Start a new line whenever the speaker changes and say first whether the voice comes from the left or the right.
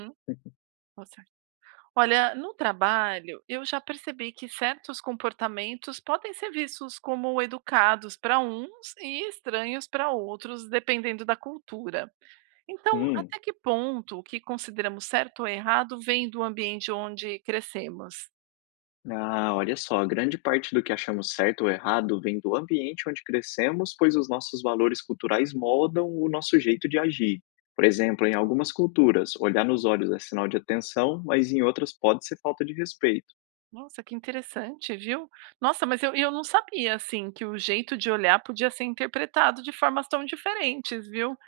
right: Hum, tá certo. Olha, no trabalho, eu já percebi que certos comportamentos podem ser vistos como educados para uns e estranhos para outros, dependendo da cultura. Então,
left: Hum,
right: até que ponto o que consideramos certo ou errado vem do ambiente onde crescemos?
left: olha só, grande parte do que achamos certo ou errado vem do ambiente onde crescemos, pois os nossos valores culturais moldam o nosso jeito de agir. Por exemplo, em algumas culturas, olhar nos olhos é sinal de atenção, mas em outras pode ser falta de respeito.
right: Nossa, que interessante, viu? Nossa, mas eu não sabia, assim, que o jeito de olhar podia ser interpretado de formas tão diferentes, viu?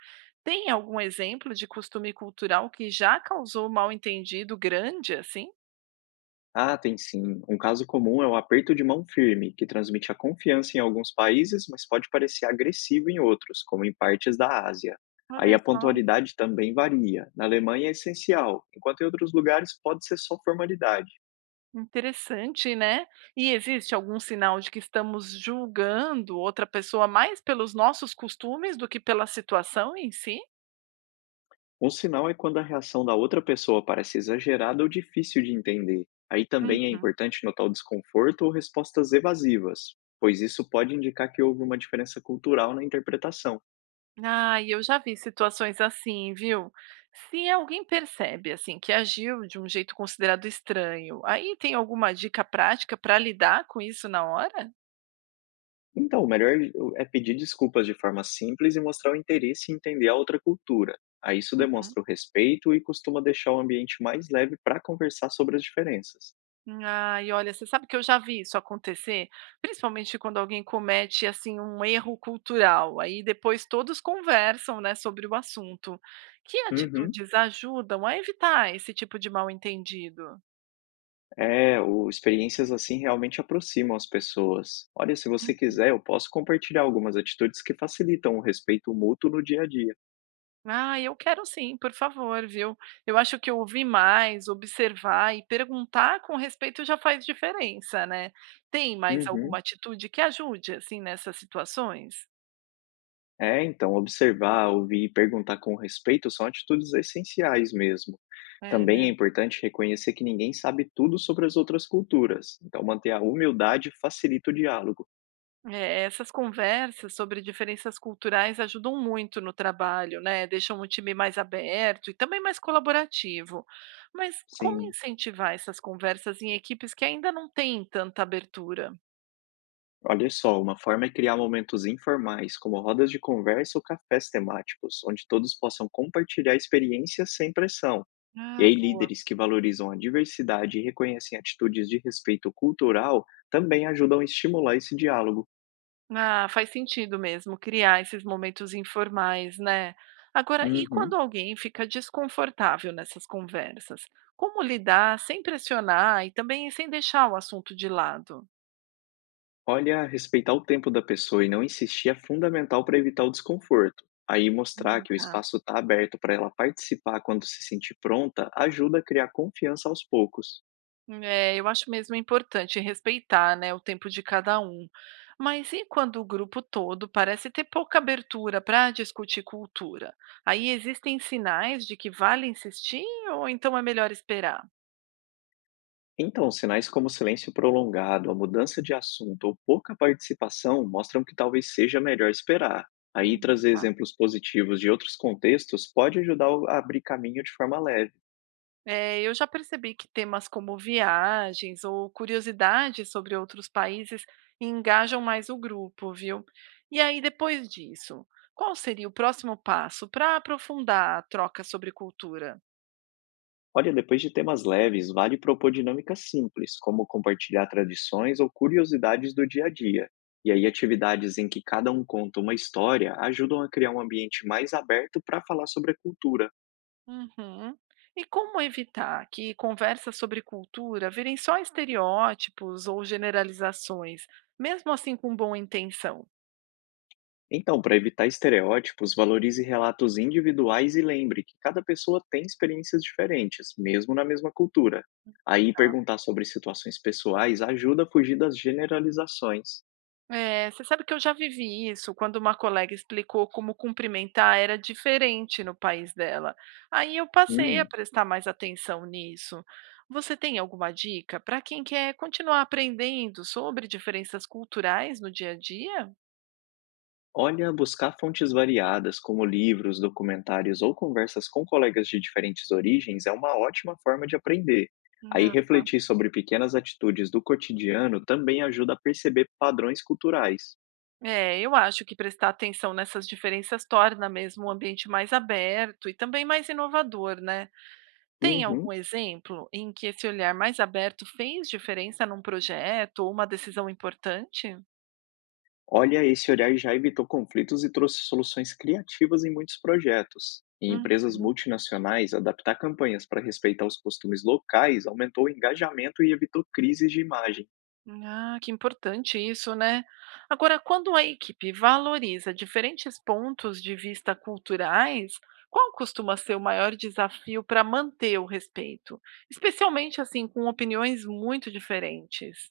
right: Tem algum exemplo de costume cultural que já causou mal-entendido grande, assim?
left: Ah, tem sim. Um caso comum é o aperto de mão firme, que transmite a confiança em alguns países, mas pode parecer agressivo em outros, como em partes da Ásia. Aí
right: Olha
left: a
right: só,
left: pontualidade também varia. Na Alemanha é essencial, enquanto em outros lugares pode ser só formalidade.
right: interessante, né? E existe algum sinal de que estamos julgando outra pessoa mais pelos nossos costumes do que pela situação em si?
left: Um sinal é quando a reação da outra pessoa parece exagerada ou difícil de entender. Aí também é
right: Uhum.
left: importante notar o desconforto ou respostas evasivas, pois isso pode indicar que houve uma diferença cultural na interpretação.
right: Ah, e eu já vi situações assim, viu? Se alguém percebe assim que agiu de um jeito considerado estranho, aí tem alguma dica prática para lidar com isso na hora?
left: Então, o melhor é pedir desculpas de forma simples e mostrar o interesse em entender a outra cultura. Aí isso demonstra o respeito e costuma deixar o ambiente mais leve para conversar sobre as diferenças.
right: Ai, olha, você sabe que eu já vi isso acontecer, principalmente quando alguém comete assim um erro cultural. Aí depois todos conversam, né, sobre o assunto. Que
left: Uhum.
right: atitudes ajudam a evitar esse tipo de mal-entendido?
left: É, o experiências assim realmente aproximam as pessoas. Olha, se você
right: Hum,
left: quiser, eu posso compartilhar algumas atitudes que facilitam o respeito mútuo no dia a dia.
right: Ah, eu quero sim, por favor, viu? Eu acho que ouvir mais, observar e perguntar com respeito já faz diferença, né? Tem mais alguma
left: Uhum.
right: atitude que ajude assim nessas situações?
left: É, então, observar, ouvir e perguntar com respeito são atitudes essenciais mesmo.
right: É,
left: Também
right: né?
left: é importante reconhecer que ninguém sabe tudo sobre as outras culturas, então manter a humildade facilita o diálogo.
right: É, essas conversas sobre diferenças culturais ajudam muito no trabalho, né? Deixam o time mais aberto e também mais colaborativo. Mas como
left: Sim.
right: incentivar essas conversas em equipes que ainda não têm tanta abertura?
left: Olha só, uma forma é criar momentos informais, como rodas de conversa ou cafés temáticos, onde todos possam compartilhar experiências sem pressão. E
right: Ah,
left: aí,
right: boa.
left: líderes que valorizam a diversidade e reconhecem atitudes de respeito cultural também ajudam a estimular esse diálogo.
right: Ah, faz sentido mesmo criar esses momentos informais, né? Agora, e quando
left: Uhum.
right: alguém fica desconfortável nessas conversas? Como lidar sem pressionar e também sem deixar o assunto de lado?
left: Olha, respeitar o tempo da pessoa e não insistir é fundamental para evitar o desconforto. Aí, mostrar que o
right: Tá.
left: espaço está aberto para ela participar quando se sentir pronta ajuda a criar confiança aos poucos.
right: É, eu acho mesmo importante respeitar, né, o tempo de cada um. Mas e quando o grupo todo parece ter pouca abertura para discutir cultura? Aí existem sinais de que vale insistir ou então é melhor esperar?
left: Então, sinais como silêncio prolongado, a mudança de assunto ou pouca participação mostram que talvez seja melhor esperar. Aí,
right: Hum.
left: trazer exemplos positivos de outros contextos pode ajudar a abrir caminho de forma leve.
right: É, eu já percebi que temas como viagens ou curiosidades sobre outros países engajam mais o grupo, viu? E aí, depois disso, qual seria o próximo passo para aprofundar a troca sobre cultura?
left: Olha, depois de temas leves, vale propor dinâmicas simples, como compartilhar tradições ou curiosidades do dia a dia. E aí, atividades em que cada um conta uma história ajudam a criar um ambiente mais aberto para falar sobre a cultura.
right: Uhum. E como evitar que conversas sobre cultura virem só estereótipos ou generalizações, mesmo assim com boa intenção?
left: Então, para evitar estereótipos, valorize relatos individuais e lembre que cada pessoa tem experiências diferentes, mesmo na mesma cultura. Aí,
right: Tá.
left: perguntar sobre situações pessoais ajuda a fugir das generalizações.
right: É, você sabe que eu já vivi isso quando uma colega explicou como cumprimentar era diferente no país dela. Aí eu passei a
left: Hum,
right: prestar mais atenção nisso. Você tem alguma dica para quem quer continuar aprendendo sobre diferenças culturais no dia a dia?
left: olha, buscar fontes variadas, como livros, documentários ou conversas com colegas de diferentes origens, é uma ótima forma de aprender. Aí,
right: Ah, tá.
left: refletir sobre pequenas atitudes do cotidiano também ajuda a perceber padrões culturais.
right: É, eu acho que prestar atenção nessas diferenças torna mesmo o ambiente mais aberto e também mais inovador, né? Tem algum
left: Uhum.
right: exemplo em que esse olhar mais aberto fez diferença num projeto ou uma decisão importante?
left: Olha, esse olhar já evitou conflitos e trouxe soluções criativas em muitos projetos. Em empresas
right: Uhum.
left: multinacionais, adaptar campanhas para respeitar os costumes locais aumentou o engajamento e evitou crises de imagem.
right: Ah, que importante isso, né? Agora, quando a equipe valoriza diferentes pontos de vista culturais, qual costuma ser o maior desafio para manter o respeito? Especialmente assim, com opiniões muito diferentes.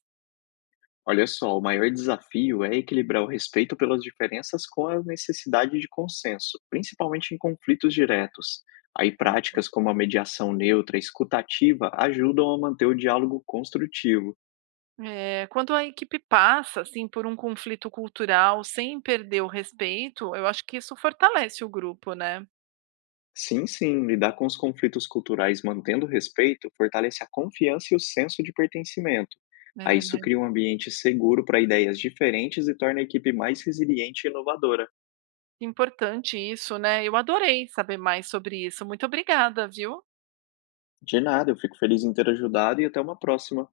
left: Olha só, o maior desafio é equilibrar o respeito pelas diferenças com a necessidade de consenso, principalmente em conflitos diretos. Aí, práticas como a mediação neutra e escutativa ajudam a manter o diálogo construtivo.
right: É, quando a equipe passa assim por um conflito cultural sem perder o respeito, eu acho que isso fortalece o grupo, né?
left: Sim, sim, lidar com os conflitos culturais mantendo o respeito fortalece a confiança e o senso de pertencimento. Aí
right: É, né?
left: isso cria um ambiente seguro para ideias diferentes e torna a equipe mais resiliente e inovadora.
right: Importante isso, né? Eu adorei saber mais sobre isso. Muito obrigada, viu?
left: De nada, eu fico feliz em ter ajudado e até uma próxima.